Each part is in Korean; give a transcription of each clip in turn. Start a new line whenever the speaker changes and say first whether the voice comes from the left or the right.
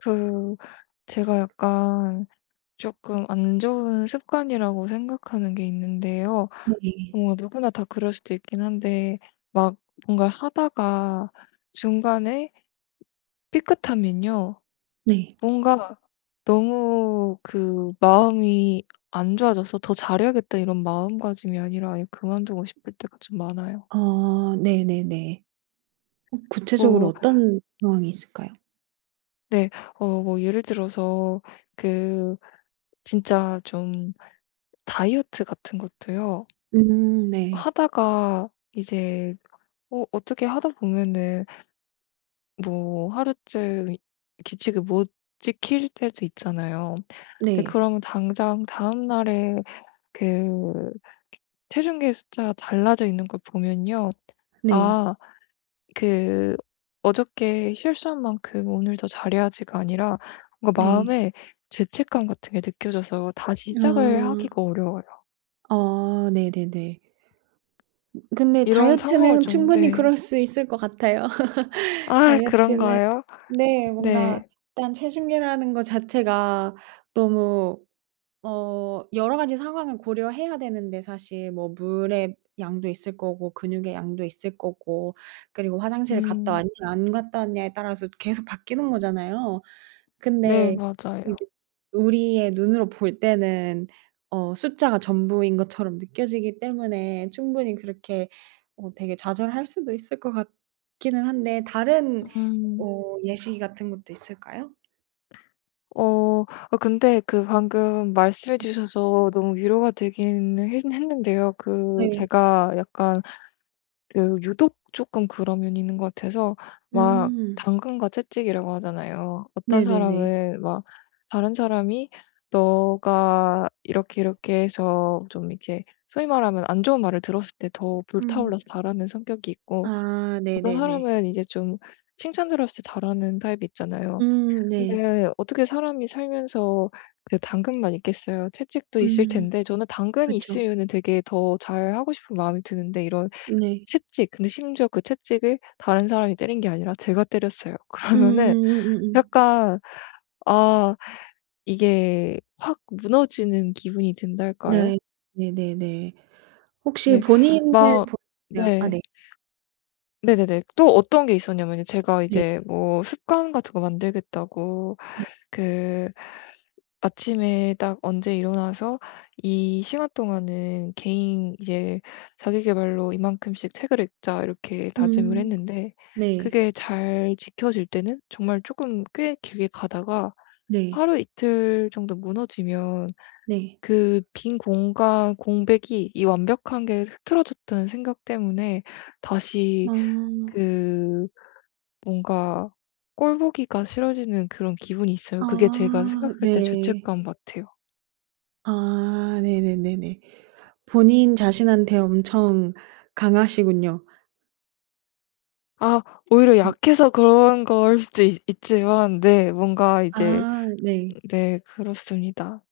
left: 그 제가 약간 쪼끔 안 좋은 습관이라고 생각하는 게 있는데요.
right: 네네.
left: 뭐 누구나 다 그럴 수도 있긴 한데 막 뭔가 하다가 중간에 삐끗하면요.
right: 네.
left: 뭔가 너무 그 마음이 안 좋아져서 '더 잘 해야겠다.' 이런 마음가짐이 아니라 아예 그만두고 싶을 때가 좀 많아요.
right: 어 네네네. 어 구체적으로
left: 뭐
right: 어떤 상황이 있을까요?
left: 네. 어 뭐 예를 들어서 그 진짜 좀 다이어트 같은 것도요.
right: 음 네.
left: 하다가 이제 어 어떻게 하다 보면은 뭐 하루쯤 규칙을 못 지킬 때도 있잖아요. 네.
right: 네.
left: 그러면 당장 다음날에 그 크 체중계 숫자가 달라져 있는 걸 보면요.
right: 네.
left: 아 그 '어저께 실수한 만큼 오늘 더 잘 해야지.'가 아니라 뭔가
right: 네.
left: 마음에 죄책감 같은 게 느껴져서 다시 시작을
right: 아.
left: 하기가 어려워요.
right: 어 네네네. 근데
left: 이런 상황을
right: 다이어트는
left: 좀
right: 충분히
left: 네.
right: 그럴 수 있을 것 같아요.
left: 아
right: 다이어트는
left: 그런가요?
right: 네. 뭔가
left: 네.
right: 일단 체중계라는 거 자체가 너무 어 여러 가지 상황을 고려해야 되는데 사실 뭐 물의 양도 있을 거고 근육의 양도 있을 거고 그리고 화장실을 갔다
left: 음.
right: 왔냐 안 갔다 왔냐에 따라서 계속 바뀌는 거잖아요.
left: 네
right: 근데
left: 맞아요.
right: 이제 우리의 눈으로 볼 때는 어 숫자가 전부인 것처럼 느껴지기 때문에 충분히 그렇게 어 되게 좌절할 수도 있을 것 같기는 한데 다른
left: 음.
right: 어 예시 같은 것도 있을까요?
left: 어 아 근데 그 방금 말씀해
right: 네.
left: 주셔서 너무 위로가 되기는 했 했는데요 그
right: 네.
left: 제가 약간 그 유독 쪼끔 그런 면이 있는 것 같아서 막
right: 음.
left: 당근과 채찍이라고 하잖아요. 어떤
right: 네네네.
left: 사람은 막 다른 사람이 네가 이렇게 이렇게 해서 좀 이렇게 소위 말하면 안 좋은 말을 들었을 때 더 불타
right: 음.
left: 올라서 잘하는 성격이 있고
right: 아
left: 어떤
right: 네네네.
left: 사람은 이제 좀 칭찬 들었을 때 잘하는 타입이 있잖아요.
right: 음 네.
left: 근데 어떻게 사람이 살면서 그래 당근만 있겠어요 채찍도 있을
right: 음.
left: 텐데 저는 당근이
right: 그쵸.
left: 있으면은 되게 더 잘하고 싶은 마음이 드는데 이런
right: 네.
left: 채찍, 근데 심지어 그 채찍을 다른 사람이 때린 게 아니라 제가 때렸어요. 그러면은
right: 음음음 음음음.
left: 약간 아 이게 확 무너지는 기분이 든달까요?
right: 네. 네네네. 혹시
left: 네.
right: 본인 을
left: 막
right: 보 야 아
left: 네.
right: 네.
left: 네네네. 또 어떤 게 있었냐면은 제가
right: 네.
left: 이제 뭐 습관 같은 거 만들겠다고
right: 네.
left: 그 아침에 딱 언제 일어나서 이 시간 동안은 개인 이제 '자기계발로 이만큼씩 책을 읽자.' 이렇게 다짐을
right: 음.
left: 했는데
right: 네.
left: 그게 잘 지켜질 때는 정말 쪼끔 꽤 길게 가다가
right: 네.
left: 하루 이틀 정도 무너지면
right: 네.
left: 그 빈 공간 공백이 이 완벽한 게 흐트러졌다는 생각 때문에 다시
right: 아.
left: 그 뭔가 꼴 보기가 싫어지는 그런 기분이 있어요. 그게 제가
right: 아
left: 생각할 때
right: 네.
left: 죄책감 같아요.
right: 아 네네네네. 본인 자신한테 엄청 강하시군요.
left: 아 오히려
right: 음.
left: 약해서 그런 거일 수도 있 있지만 네 뭔가 이제
right: 아 네.
left: 네. 그렇습니다.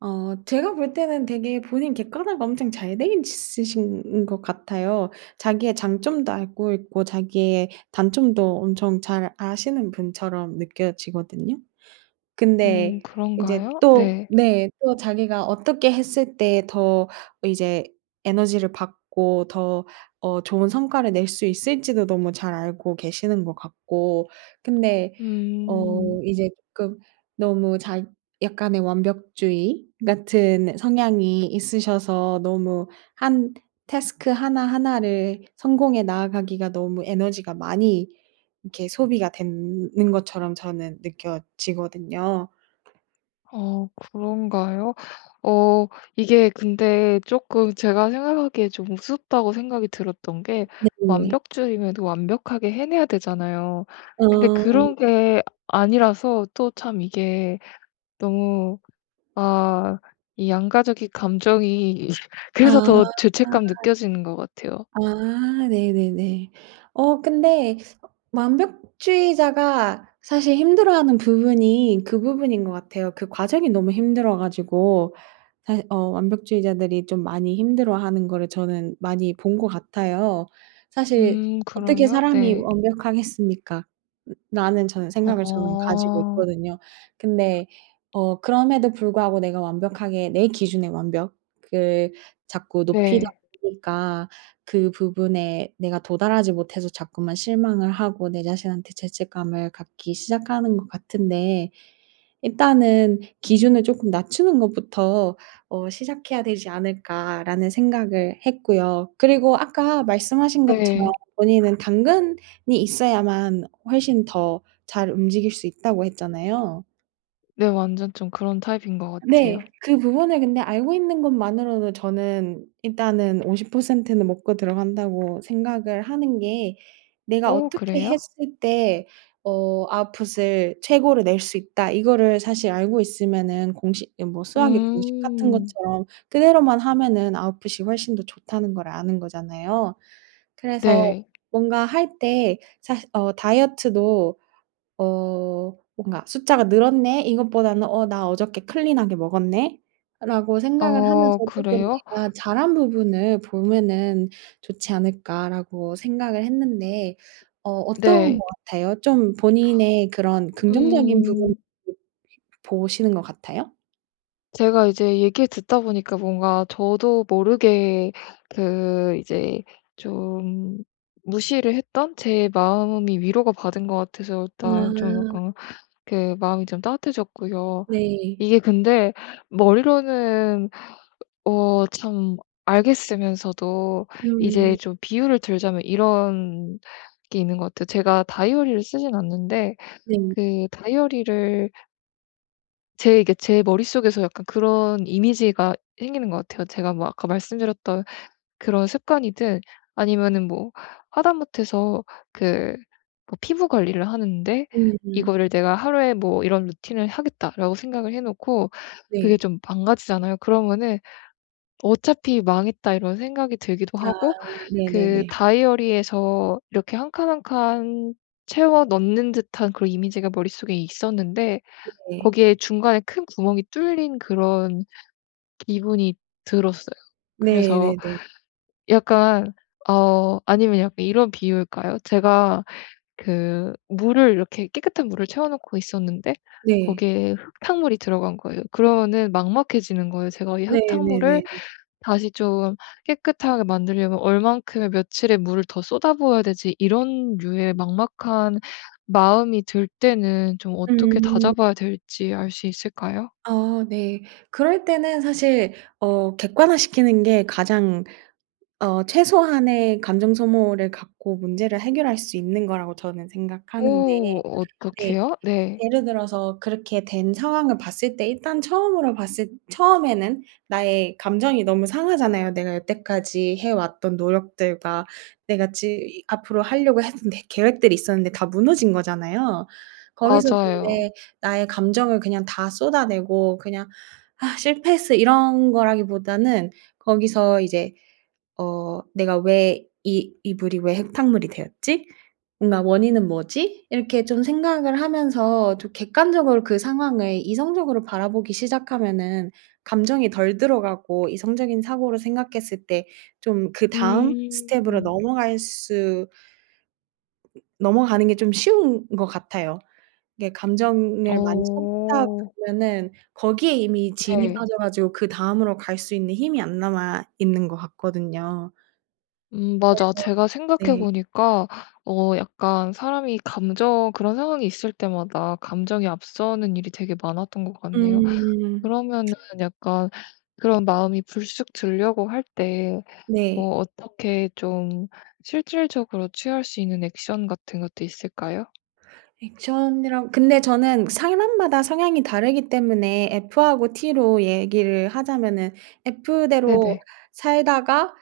right: 어 제가 볼 때는 되게 본인 객관화가 엄청 잘 돼 있으신 것 같아요. 자기의 장점도 알고 있고 자기의 단점도 엄청 잘 아시는 분처럼 느껴지거든요.
left: 음
right: 근데 이제
left: 그런가요?
right: 또
left: 네.
right: 네 또 자기가 어떻게 했을 때 더 이제 에너지를 받고 더 어 좋은 성과를 낼 수 있을지도 너무 잘 알고 계시는 것 같고 근데 어
left: 음.
right: 이제 쪼끔 너무 자 약간의 완벽주의 같은 성향이 있으셔서 너무 1 태스크 하나하나를 성공해 나아가기가 너무 에너지가 많이 이렇게 소비가 된 는 것처럼 저는 느껴지거든요.
left: 어 그런가요? 어 이게 근데 쪼끔 제가 생각하기에 좀 우습다고 생각이 들었던 게
right: 네네네.
left: 완벽주의면 완벽하게 해내야 되잖아요.
right: 아.
left: 근데 그런 게 아니라서 또 참 이게 너무 아 이 양가적인 감정이 그래서
right: 아.
left: 더 죄책감 느껴지는 것 같아요.
right: 아 네네네. 어 근데 완벽주의자가 사실 힘들어하는 부분이 그 부분인 것 같아요. 그 과정이 너무 힘들어 가지고 사시 어 완벽주의자들이 좀 많이 힘들어하는 거를 저는 많이 본 것 같아요. '사실
left: 음
right: 어떻게
left: 그래요?
right: 사람이
left: 네.
right: 완벽하겠습니까?'라는 저는 생각을 저는 가지고
left: 어.
right: 있거든요. 근데 어 그럼에도 불구하고 내가 완벽하게 내 기준에 완벽을 자꾸 높이다
left: 네.
right: 보니까 그 부분에 내가 도달하지 못해서 자꾸만 실망을 하고 내 자신한테 죄책감을 갖기 시작하는 것 같은데 일단은 '기준을 쪼끔 낮추는 것부터 어 시작해야 되지 않을까?'라는 생각을 했고요. 그리고 아까 말씀하신 것처럼
left: 네.
right: 본인은 당근이 있어야만 훨씬 더 잘 움직일 수 있다고 했잖아요.
left: 네. 완전 좀 그런 타입인 것
right: 네
left: 같아요.
right: 그 부분을 근데 알고 있는 것만으로도 저는 일단은 50% 는 먹고 들어간다고 생각을 하는 게 '내가
left: 오
right: 어떻게
left: 그래요?
right: 했을 때 어 아웃풋을 최고로 낼 수 있다.' 이거를 사실 알고 있으면은 공식 이 뭐 수학의 공식 같은
left: 음.
right: 것처럼 그대로만 하면은 아웃풋이 훨씬 더 좋다는 걸 아는 거잖아요. 그래서
left: 네.
right: 뭔가 할 때 사실 어 다이어트도 어 뭔가 '숫자가 늘었네.' 이것보다는 '어 나 어저께 클린 하게 먹었네.'라고 생각을 하면서
left: 어
right: 쪼끔
left: 그래요?
right: '내가 잘 한 부분을 보면은 좋지 않을까.'라고 생각을 했는데 어 어떤
left: 네.
right: 것 같아요? 좀 본인의 그런 긍정적인 부분을
left: 음.
right: 보시는 것 같아요?
left: 제가 이제 얘기를 듣다 보니까 뭔가 저도 모르게 그 이제 좀 무시를 했던 제 마음이 위로가 받은 것 같아서 일단 좀
right: 아.
left: 약간 그 마음이 좀 따뜻해졌고요.
right: 네.
left: 이게 근데 머리로는 으 어 참 알겠으면서도 이제
right: 음.
left: 좀 비유를 들자면 이런 게 있는 것 같아요. 제가 다이어리를 쓰진 않는데
right: 네.
left: 그 다이어리를 제 이게 제 머릿속에서 약간 그런 이미지가 생기는 것 같아요. 제가 뭐 아까 말씀드렸던 그런 습관이든 아니면은 뭐 하다못해서 그 피부 관리를 하는데
right: 네네.
left: 이거를 내가 '하루에 뭐 이런 루틴을 하겠다.'라고 생각을 해 놓고 그게
right: 네.
left: 좀 망가지잖아요. 그러면은 '어차피 망했다.' 이런 생각이 들기도
right: 아
left: 하고 그
right: 네네네.
left: 다이어리에서 이렇게 1 칸, 1 칸 채워 넣는 듯한 그런 이미지가 머릿속에 있었는데
right: 네.
left: 거기에 중간에 큰 구멍이 뚫린 그런 기분이 들었어요. 그래서
right: 네네네.
left: 약간 어 아니면 약간 이런 비유일까요? 제가 그 물을 이렇게 깨끗한 물을 채워 놓고 있었는데
right: 네.
left: 거기에 흙탕물이 들어간 거예요. 그러면은 막막해지는 거예요. 제가 '이
right: 네네네네.
left: 흙탕물을 다시 좀 깨끗하게 만들려면 얼마만큼의 며칠의 물을 더 쏟아부어야 되지?' 이런 류의 막막한 마음이 들 때는 좀 어떻게
right: 음.
left: 다잡아야 될지 알 수 있을까요?
right: 아 네. 그럴 때는 사실 어 객관화 시키는 게 가장 어 최소한의 감정 소모를 갖고 문제를 해결할 수 있는 거라고 저는 생각하는데
left: 어
right: 네.
left: 어떻게요? 네.
right: 예를 들어서 그렇게 된 상황을 봤을 때 일단 처음으로 봤을 처음에는 나의 감정이 너무 상하잖아요. 내가 여태까지 해 왔던 노력들과 내가 즈이 앞으로 하려고 했던 내 계획들이 있었는데 다 무너진 거잖아요. 거기서
left: 맞아요.
right: 근데 나의 감정을 그냥 다 쏟아내고 그냥 "실패했어." 이런 거라기보다는 거기서 이제 어 내가 왜 '이 이 물이 왜 흙탕물이 되었지? 뭔가 원인은 뭐지?' 이렇게 좀 생각을 하면서 좀 객관적으로 그 상황을 이성적으로 바라보기 시작하면은 감정이 덜 들어가고 이성적인 사고를 생각했을 때 좀 그 다음 스텝으로
left: 음.
right: 넘어갈 수 넘어가는 게 좀 쉬운 것 같아요. 이게 감정을 많이 쏟다
left: 어.
right: 보면은 거기에 이미 진이
left: 네.
right: 빠져 가지고 그 다음으로 갈 수 있는 힘이 안 남아 있는 것 같거든요.
left: 음 맞아.
right: 그래서
left: 제가 생각해
right: 네.
left: 보니까 어 약간 사람이 감정 그런 상황이 있을 때마다 감정이 앞서는 일이 되게 많았던 것 같네요.
right: 음.
left: 그러면은 약간 그런 마음이 불쑥 들려고 할 때
right: 네.
left: 뭐 어떻게 좀 실질적으로 취할 수 있는 액션 같은 것도 있을까요?
right: 액션이라 근데 저는 사람마다 성향이 다르기 때문에 F하고 T로 얘기를 하자면은 F대로
left: 네네.
right: 살다가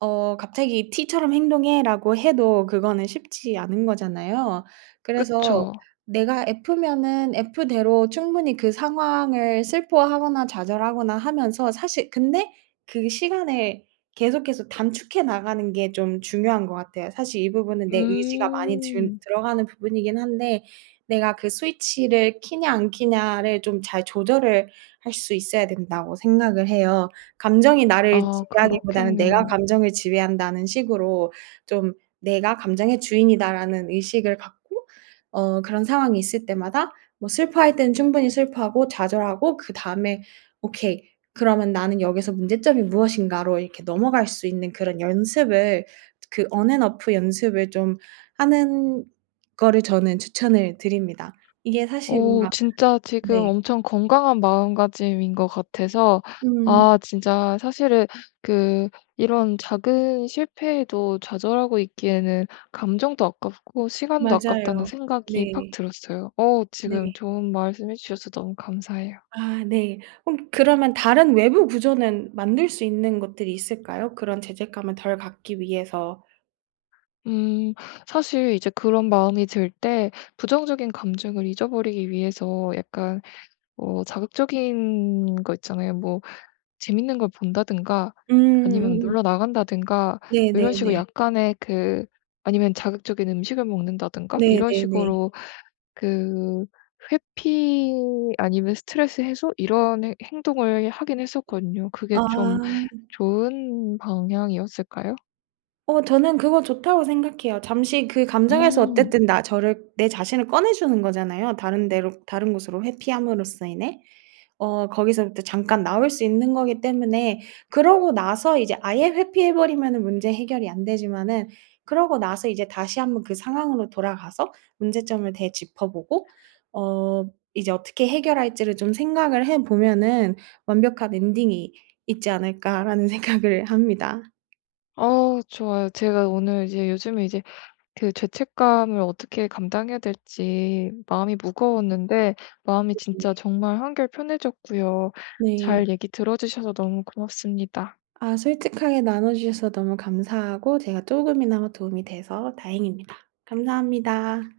right: 어 갑자기 "T처럼 행동해."라고 해도 그거는 쉽지 않은 거잖아요. 그래서
left: 그쵸.
right: 내가 F면은 F대로 충분히 그 상황을 슬퍼하거나 좌절하거나 하면서 사실 근데 그 시간을 계속해서 단축해 나가는 게 좀 중요한 것 같아요. 사실 이 부분은 내 의지가 많이 든
left: 음.
right: 들어가는 부분이긴 한데 내가 그 스위치를 켜냐 안 켜냐를 좀 잘 조절을 할 수 있어야 된다고 생각을 해요. 감정이 나를
left: 아
right: 지배하기보다는 내가
left: 그렇겠네요.
right: 감정을 지배한다는 식으로 좀 '내가 감정의 주인이다.'라는 의식을 갖고 어 그런 상황이 있을 때마다 뭐 슬퍼할 때는 충분히 슬퍼하고 좌절하고 그다음에 '오케이 그러면 나는 여기서 문제점이 무엇인가?'로 이렇게 넘어갈 수 있는 그런 연습을 그 on and off 연습을 좀 하는 거를 저는 추천을 드립니다. 이게 사실
left: 어
right: 뭔가
left: 진짜 지금
right: 네.
left: 엄청 건강한 마음가짐인 것 같아서
right: 음.
left: 아 진짜 사실은 그 이런 작은 실패에도 좌절하고 있기에는 감정도 아깝고 시간도 아깝다는
right: 맞아요.
left: 생각이 팍
right: 네.
left: 들었어요. 어 지금
right: 네.
left: 좋은 말씀 해 주셔서 너무 감사해요.
right: 아 네. 홈 그러면 다른 외부 구조는 만들 수 있는 것들이 있을까요? 그런 죄책감을 덜 갖기 위해서.
left: 음. 사실 이제 그런 마음이 들 때 부정적인 감정을 잊어 버리기 위해서 약간 어 자극적인 거 있잖아요. 뭐 재밌는 걸 본다든가 아니면
right: 음.
left: 놀러 나간다든가 이런 식으로
right: 네네네.
left: 약간의 그 아니면 자극적인 음식을 먹는다든가 이런
right: 네네네.
left: 식으로 그 회피 아니면 스트레스 해소 이런 해 행동을 하긴 했었거든요. 그게
right: 아.
left: 좀 좋은 방향이었을까요?
right: 어 저는 그거 좋다고 생각해요. 잠시 그 감정에서
left: 음.
right: 어쨌든 나 저를 내 자신을 꺼내 주는 거잖아요 다른 데로 다른 곳으로 회피함으로써 인해. 어 거기서부터 잠깐 나올 수 있는 거기 때문에 그러고 나서 이제 아예 회피해 버리면은 문제 해결이 안 되지만은 그러고 나서 이제 다시 한번 그 상황으로 돌아가서 문제점을 되짚어 보고 어 이제 어떻게 해결할지를 좀 생각을 해 보면은 '완벽한 엔딩이 있지 않을까.'라는 생각을 합니다.
left: 어 좋아요. 제가 오늘 이제 요즘에 이제 그 죄책감을 어떻게 감당해야 될지 마음이 무거웠는데 마음이
right: 예예.
left: 진짜 정말 한결 편해졌고요.
right: 네.
left: 잘 얘기 들어 주셔서 너무 고맙습니다.
right: 아 솔직하게 나눠 주셔서 너무 감사하고 제가 쪼금이나마 도움이 돼서 다행입니다. 감사합니다.